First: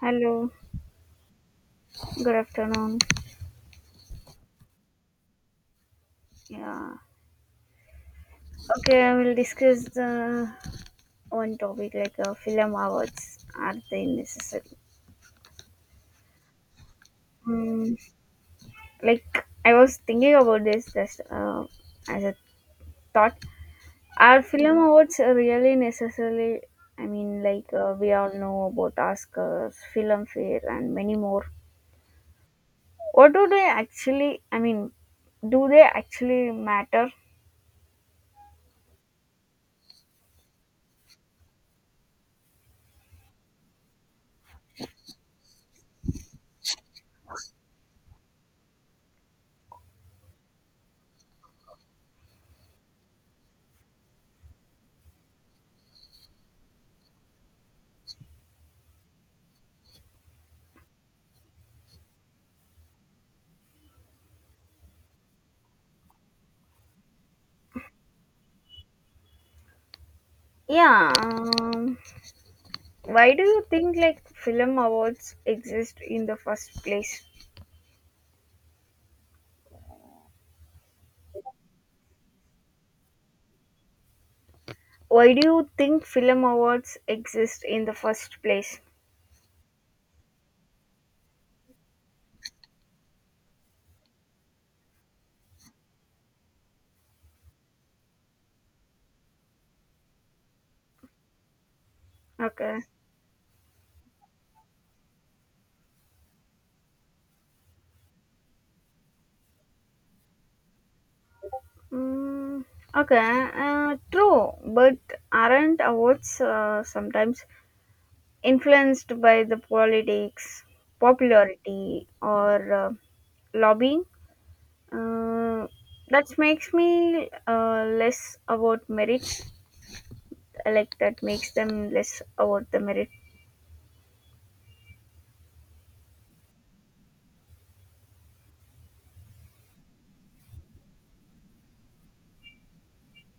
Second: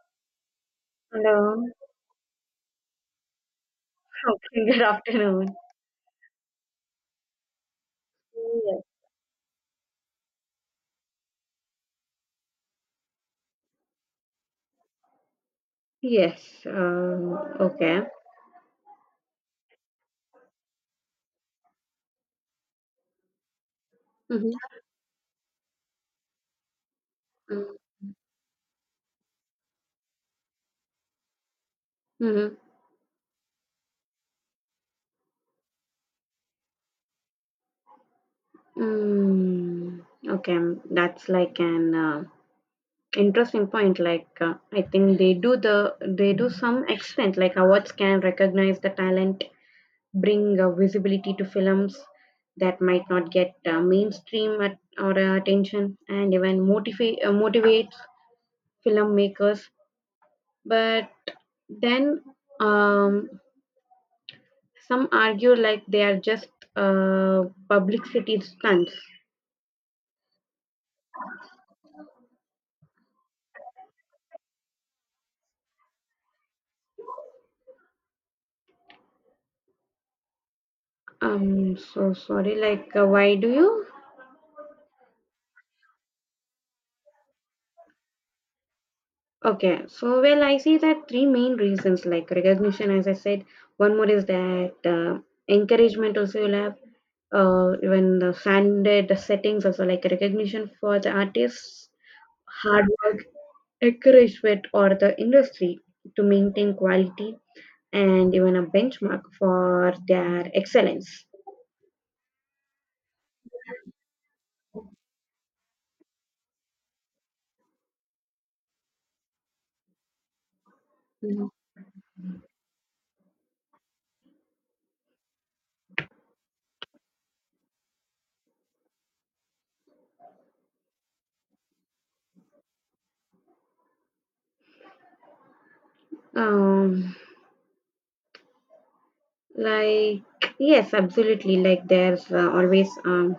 Hello, Hello. good afternoon. Okay, good afternoon. Yeah. Yes. Okay, I will discuss the one topic like film awards, are they necessary? Yes. Um, Mm, okay. like I was thinking about this just as a thought. Are Mm-hmm. film awards really necessarily? I mean, like we all know about Oscars, Filmfare, and many more. Mm-hmm. What do they actually? I mean, do they actually matter? Mm, okay. That's like an interesting point. Like I think they do some extent. Like awards can recognize the talent, bring visibility to films that might not get mainstream at, or attention, and even motivates filmmakers. But then um, some argue like they are just uh, publicity stunts. Yeah. Why do you think like film awards exist in the first place? I'm so sorry. Like, why do you? Why do you think film awards exist in the first place? Okay, so well, I see that three main reasons like recognition, as I said. One more is that encouragement, also, you'll have even the standard settings, also like recognition for the artists, Okay. hard work, encouragement, or the industry to maintain quality, and even a benchmark for their excellence. Mm, okay. True, but aren't awards sometimes influenced by the politics, Mhm. popularity, or lobbying? Uh, that makes me less about merit. Like that makes them less about the merit. Um, like, yes, absolutely. Like, there's always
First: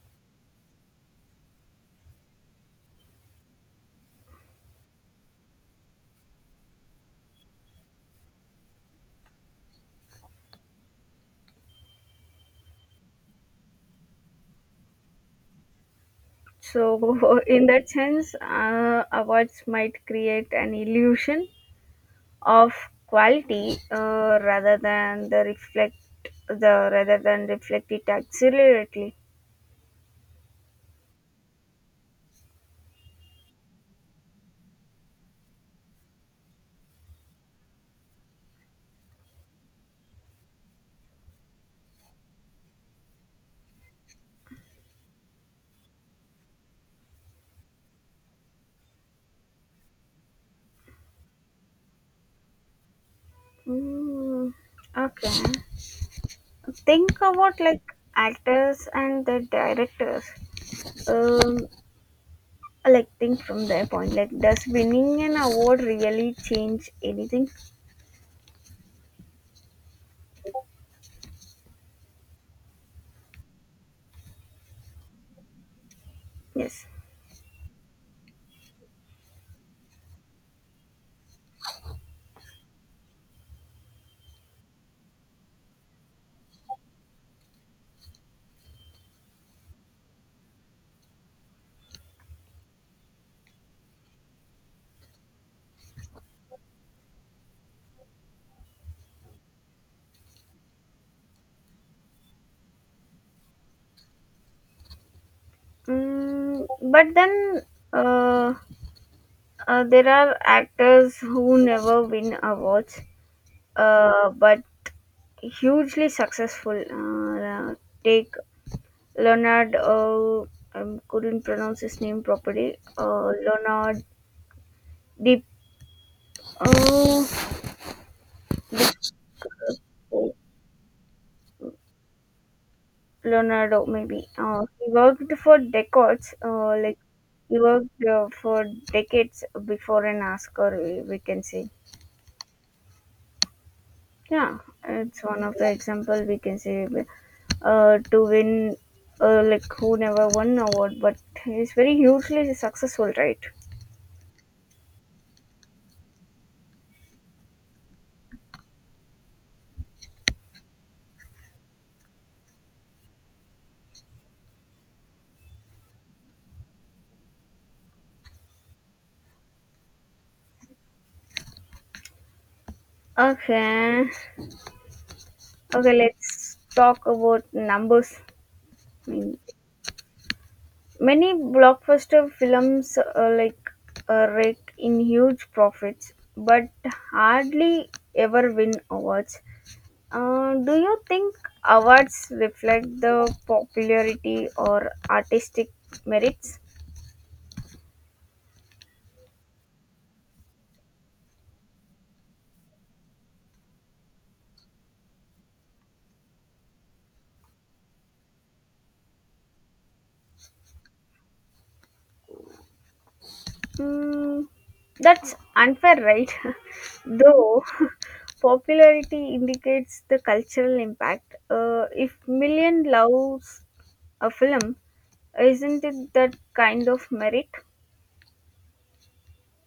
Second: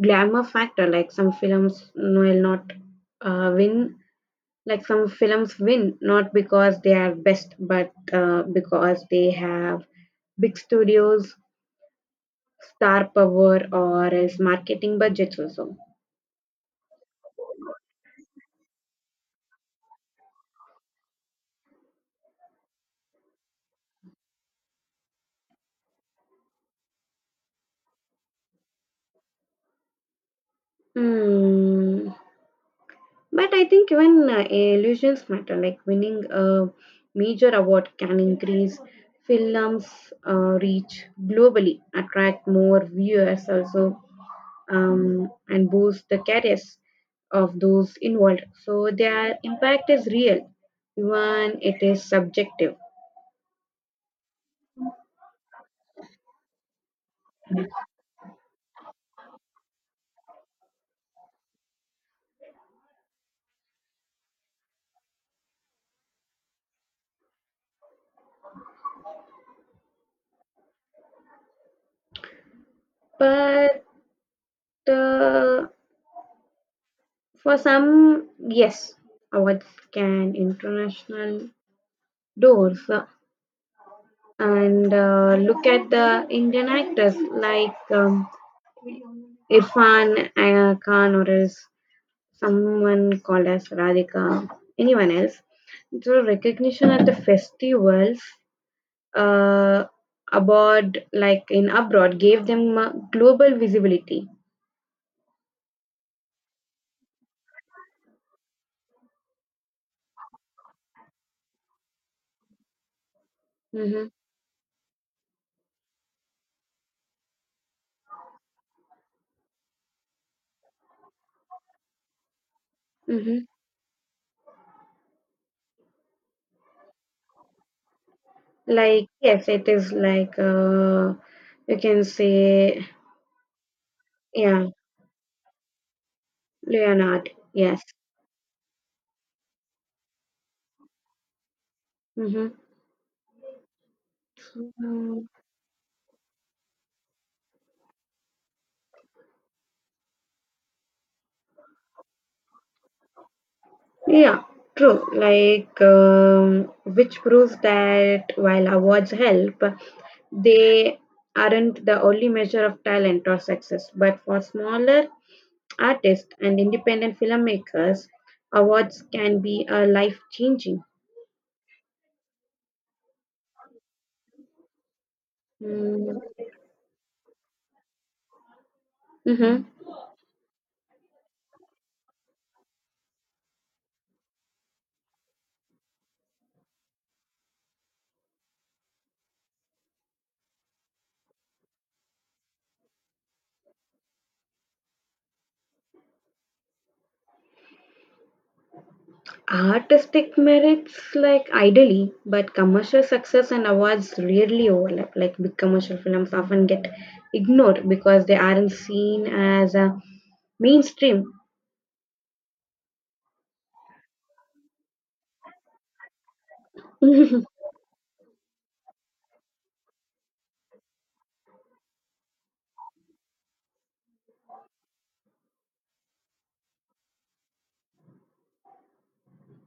glamour factor. Like, some films will not win. Like, some films win not because they are best, but because they have big studios, star power, or else marketing budgets also. So, in that sense, awards might create an illusion of quality rather than reflect it accurately. Hmm. But I think even illusions matter, like winning a major award can increase films' reach globally, attract more viewers also, and boost the careers of those involved. So their impact is real, even it is subjective. Mm, okay, think about like actors and the directors. Um, like think from their point. Like, does winning an award really change anything? But uh, Yes. for some, yes, awards can international doors. So and look at the Indian actors like Irfan Khan or else someone called as Radhika, anyone else. So recognition at the festivals uh, abroad, like in abroad, gave them global visibility. Mm, but then. Uh, there are actors who never win awards, Hmm. But hugely successful. Take Leonard, I couldn't pronounce his name properly. Hmm. Leonard Deep, uh, Like yes, it is like you can say Leonardo maybe. Yeah, He worked for decades, like Leonard. he Yes. worked for decades before an Oscar. We can say. Mm-hmm. Yeah, it's So, one of the example we can say to win, like who never won award, but he's very hugely successful, right? yeah, true. Like, which proves that while awards help, they aren't the only measure of talent or success. But for smaller artists and independent filmmakers, awards can be a life changing. Okay, okay, Mm-hmm. let's talk about numbers. I mean, many blockbuster films rake in huge profits, but hardly ever win awards. Do you think awards reflect the popularity or artistic merits? Artistic merits, like ideally, but commercial success and awards rarely overlap. Like big commercial films often get ignored because they aren't seen as mainstream. Mm, that's unfair, right? Though popularity indicates the cultural impact. If million loves a film, isn't it that kind of merit?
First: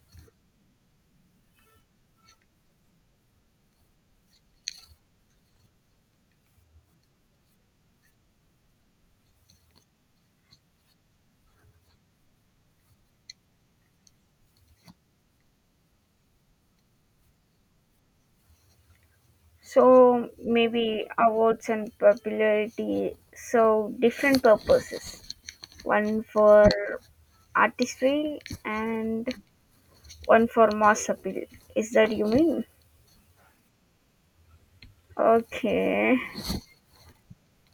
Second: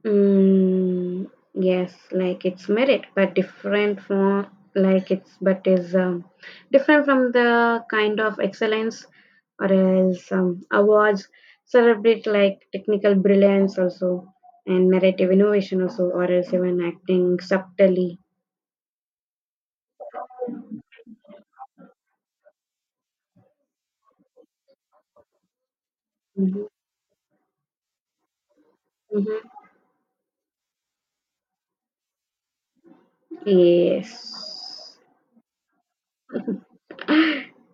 Mm, yes, like it's merit, but different from like it's but is different from the kind of excellence or else awards celebrate like technical brilliance also and narrative innovation also or else even acting subtly. So maybe awards and popularity serve different purposes. One for Mhm, artistry and mhm. one for mass appeal. Is that you mean? Yes. Okay.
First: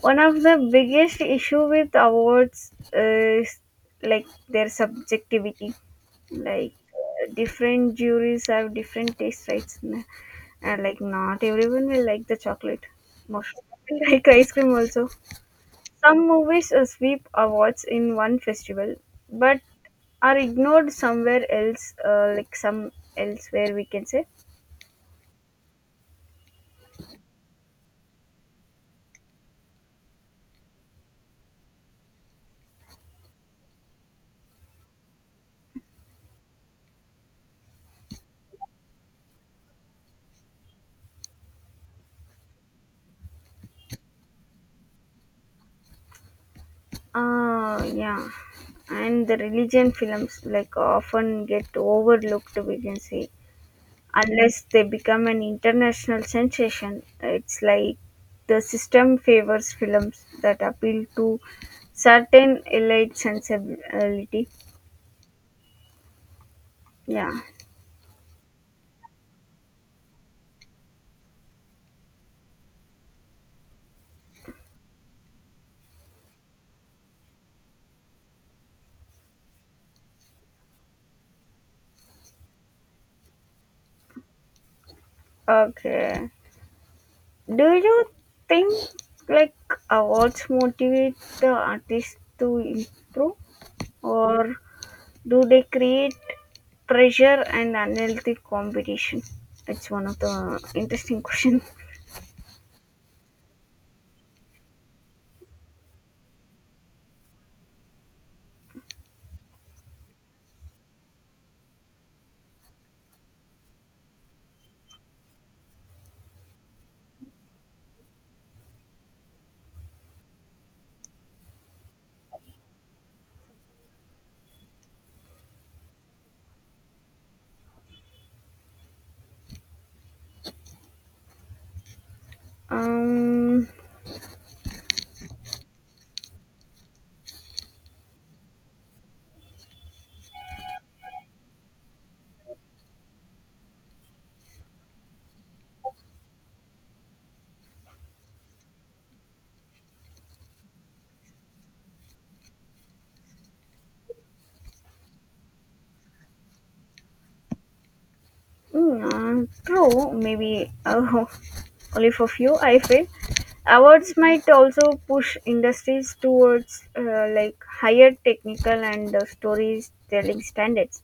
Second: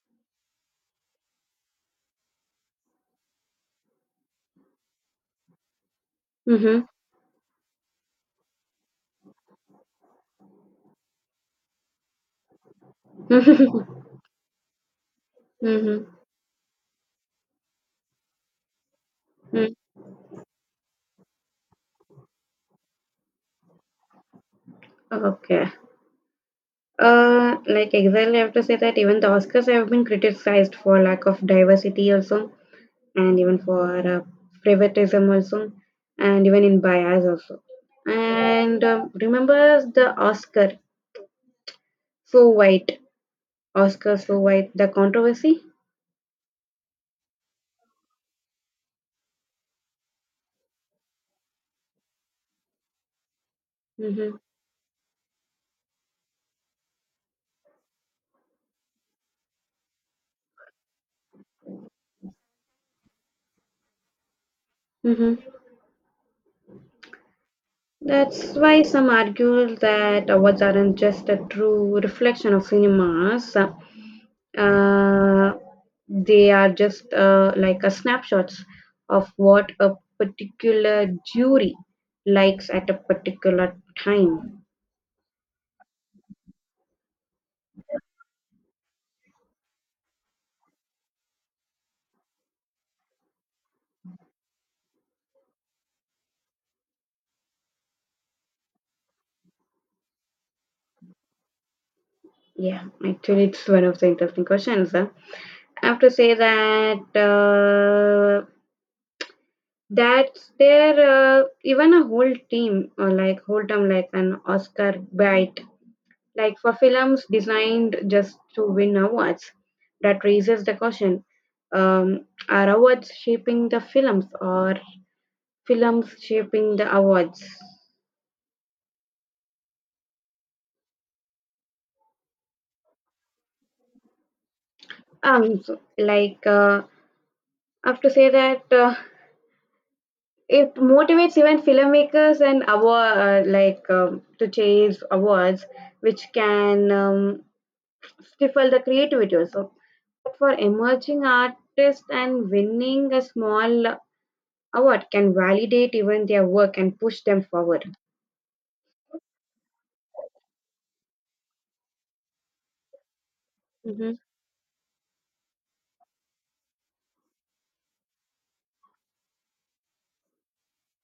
One of the biggest issue with awards is like their subjectivity. Like Mm-hmm. Different juries have different taste rights, and like not everyone will like the chocolate. Most people like ice cream also. Mm-hmm. Some movies sweep awards in one festival, but are ignored somewhere else, like some elsewhere we can say. Mm-hmm. Okay. Like exactly, I have to say that even the Oscars have been criticized for lack of diversity also, and even for favoritism also, and even in bias also. And remember the so white, Oscar so white, the controversy. Ah, yeah. And the religion films like often get overlooked, we can say, Mm-hmm. unless they become an international sensation. It's like the system favors films that appeal to certain elite sensibility. Mm-hmm. Yeah. That's why some argue that awards aren't just a true reflection of cinemas, uh, they are just like a snapshots of what a particular jury likes at a particular time. Okay. Do you think like awards motivate the artist to improve, or do they create pressure and unhealthy competition? That's one of the interesting questions. Yeah, actually, it's one of the interesting questions. Huh? I have to say that that's there even a whole team or like whole term like an Oscar bite like for films designed just to win awards that raises the question um, are awards shaping the films or films shaping the awards. Um, Um so, like I have to say that It motivates even filmmakers and award to chase awards which can stifle the creativity also, but for emerging artists and winning a small award can validate even their work and push them forward. mm, true, maybe only for few, I feel. Awards Mhm. might also push industries towards like higher technical and storytelling standards,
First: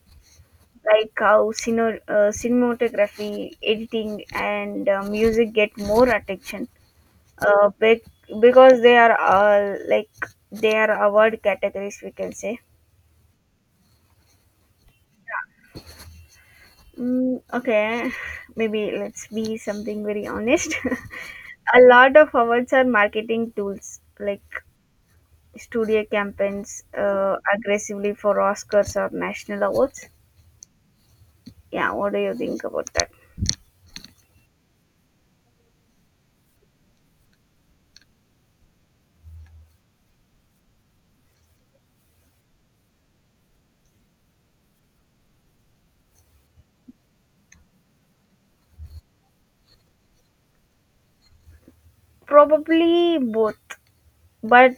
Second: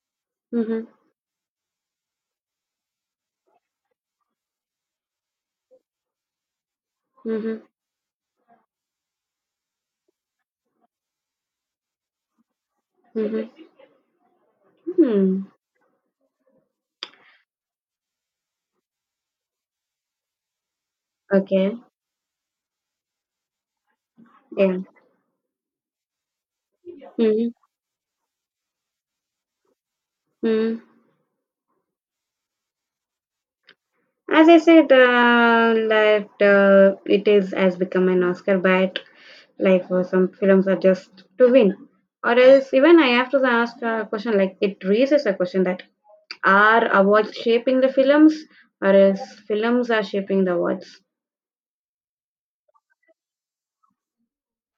Mhm, like how cinematography, editing, and music get more attention mhm, uh, bec- because they are like they are award categories we can say. mhm. Hmm. Okay, maybe let's be something very honest. Okay. A lot of awards are marketing tools, like Yeah. studio campaigns Mhm, aggressively for oscars or national awards. mhm. Yeah, what do you think about that? As I said, that it is has become an Oscar bait. Like for some films are just to win, or else even I have to ask a question. Like it raises a question that are awards shaping the films, or else films are shaping the awards. Probably both, but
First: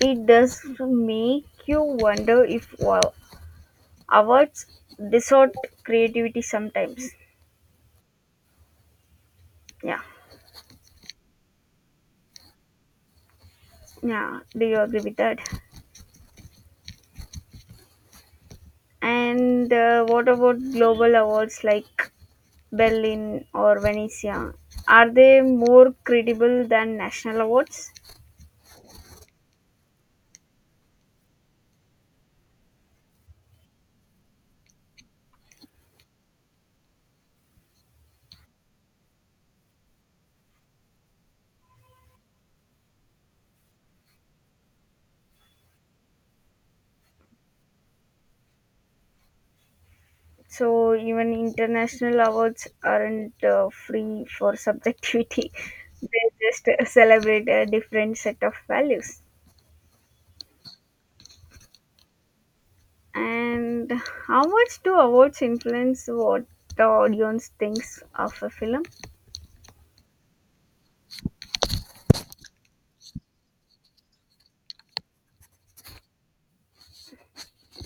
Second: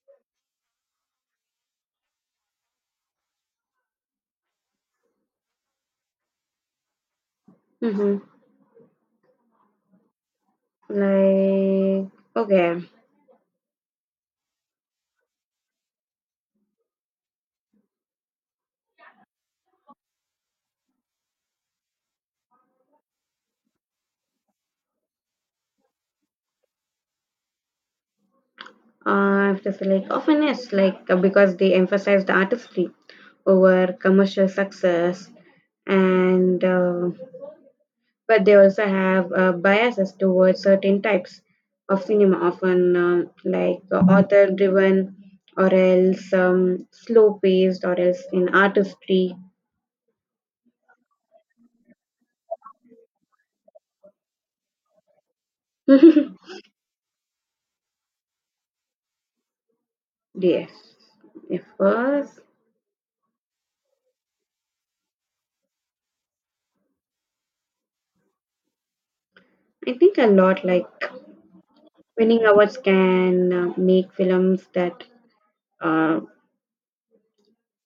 it does make you wonder if wow, awards distort creativity sometimes. Mm-hmm. Yeah. Like okay. Yeah, do you agree with that? And what about global awards like Berlin or Venezia? Are they more credible than national awards? It is like often is like because they emphasize the artistry over commercial success, and but they also have biases towards certain types of cinema, often author-driven or else slow-paced or else in artistry. So even international awards aren't free for subjectivity. They just celebrate a different set of values. yes, it was. And how much do awards influence what the audience thinks of a film? I think a lot like winning awards can make films that uh,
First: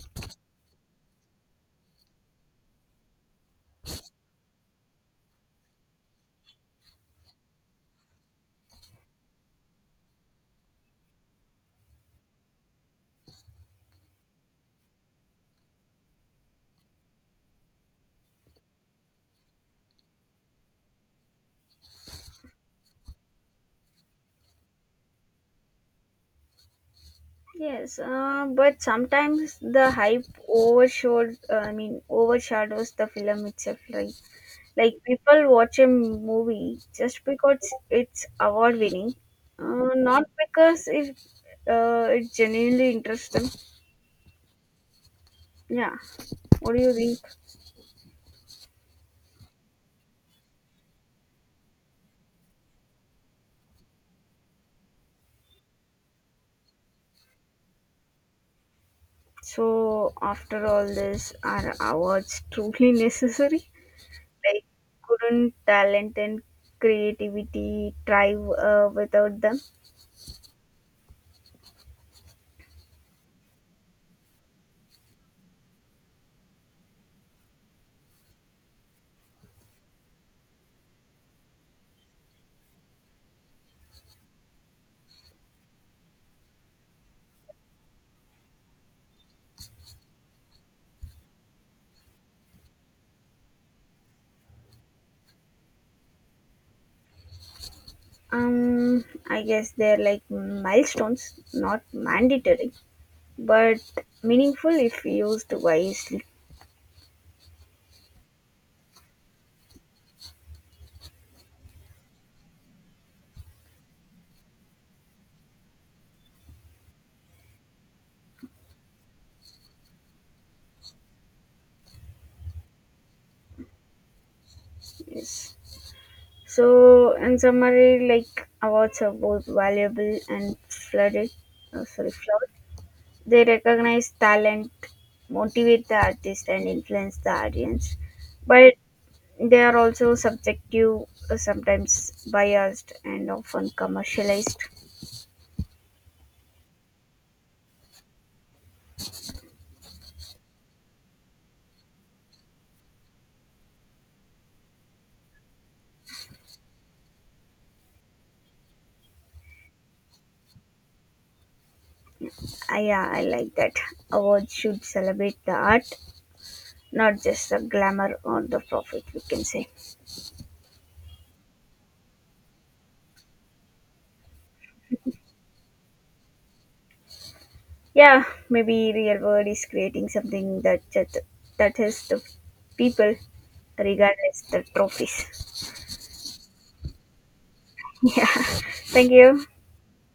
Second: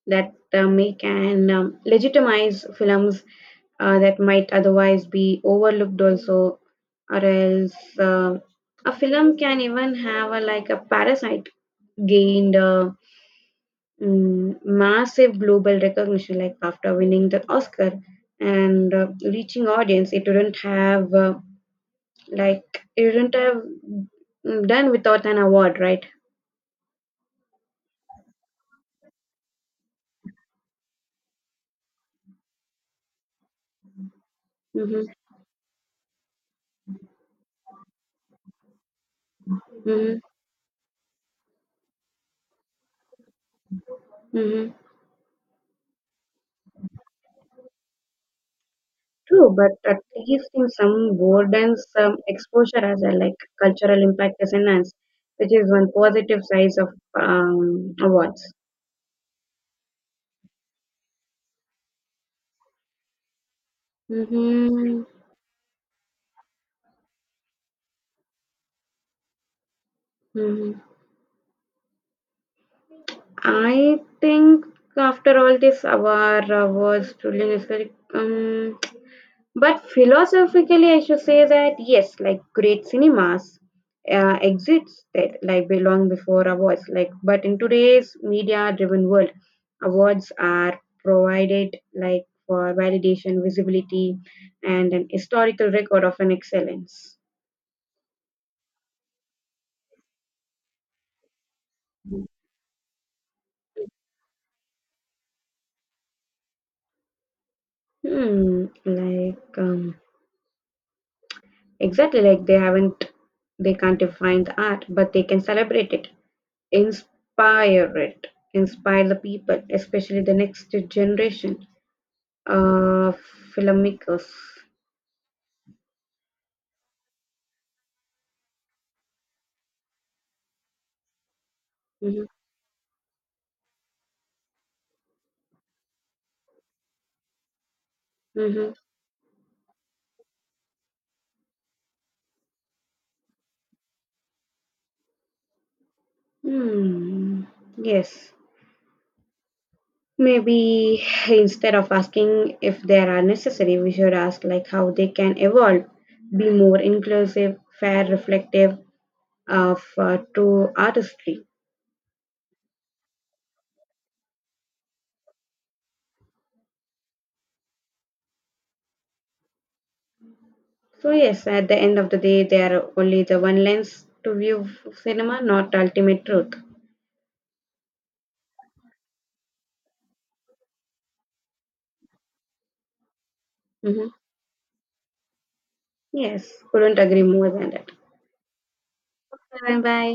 that make and legitimize films that might otherwise be overlooked also, or else uh, a film can even have a like a parasite gained massive global recognition like after winning the oscar and reaching audience it wouldn't have like it wouldn't have done without an award right. Yes, but sometimes the hype overshadows the film itself. Like Mm-hmm. people watch a movie just because it's award winning, Mm-hmm. not because it it genuinely interests them. Mm-hmm. Yeah, what do you think? True, but at least in some board and some exposure as a like cultural impact is enhanced, which is one positive size of awards. So after all this, are awards truly necessary? Like, Mm-hmm. couldn't talent and creativity thrive without them? Hmm. I think after all this, our awards truly is but philosophically, I should say that yes, like great cinemas exists that like belong before awards. Like, but in today's media-driven world, awards are provided like for validation, visibility, and an historical record of an excellence. Um, I guess they're like milestones, not mandatory, but meaningful if used wisely. Hmm, like um, exactly like they can't define the art, but they can celebrate it, inspire the people, especially the next generation Uh, filmmakers. Yes. So, in summary, like awards are both valuable and flooded. Oh, sorry, Mhm, flawed. They recognize talent, motivate the artist, and influence the audience, but mhm. they are also subjective, sometimes biased, and often commercialized. Hmm. Yes. Maybe instead of asking if they are necessary, we should ask like how they can evolve, be more inclusive, fair, reflective of to artistry. Ah, yeah, I like that. Awards should celebrate the art, not just the glamour or the profit, we can say. So yes, at the end of the day, they are only the one lens to view cinema, not ultimate truth. Yeah, maybe real world is creating something that is the people Hmm. regardless the trophies. Yes, couldn't agree more than that. Thank you. Bye bye.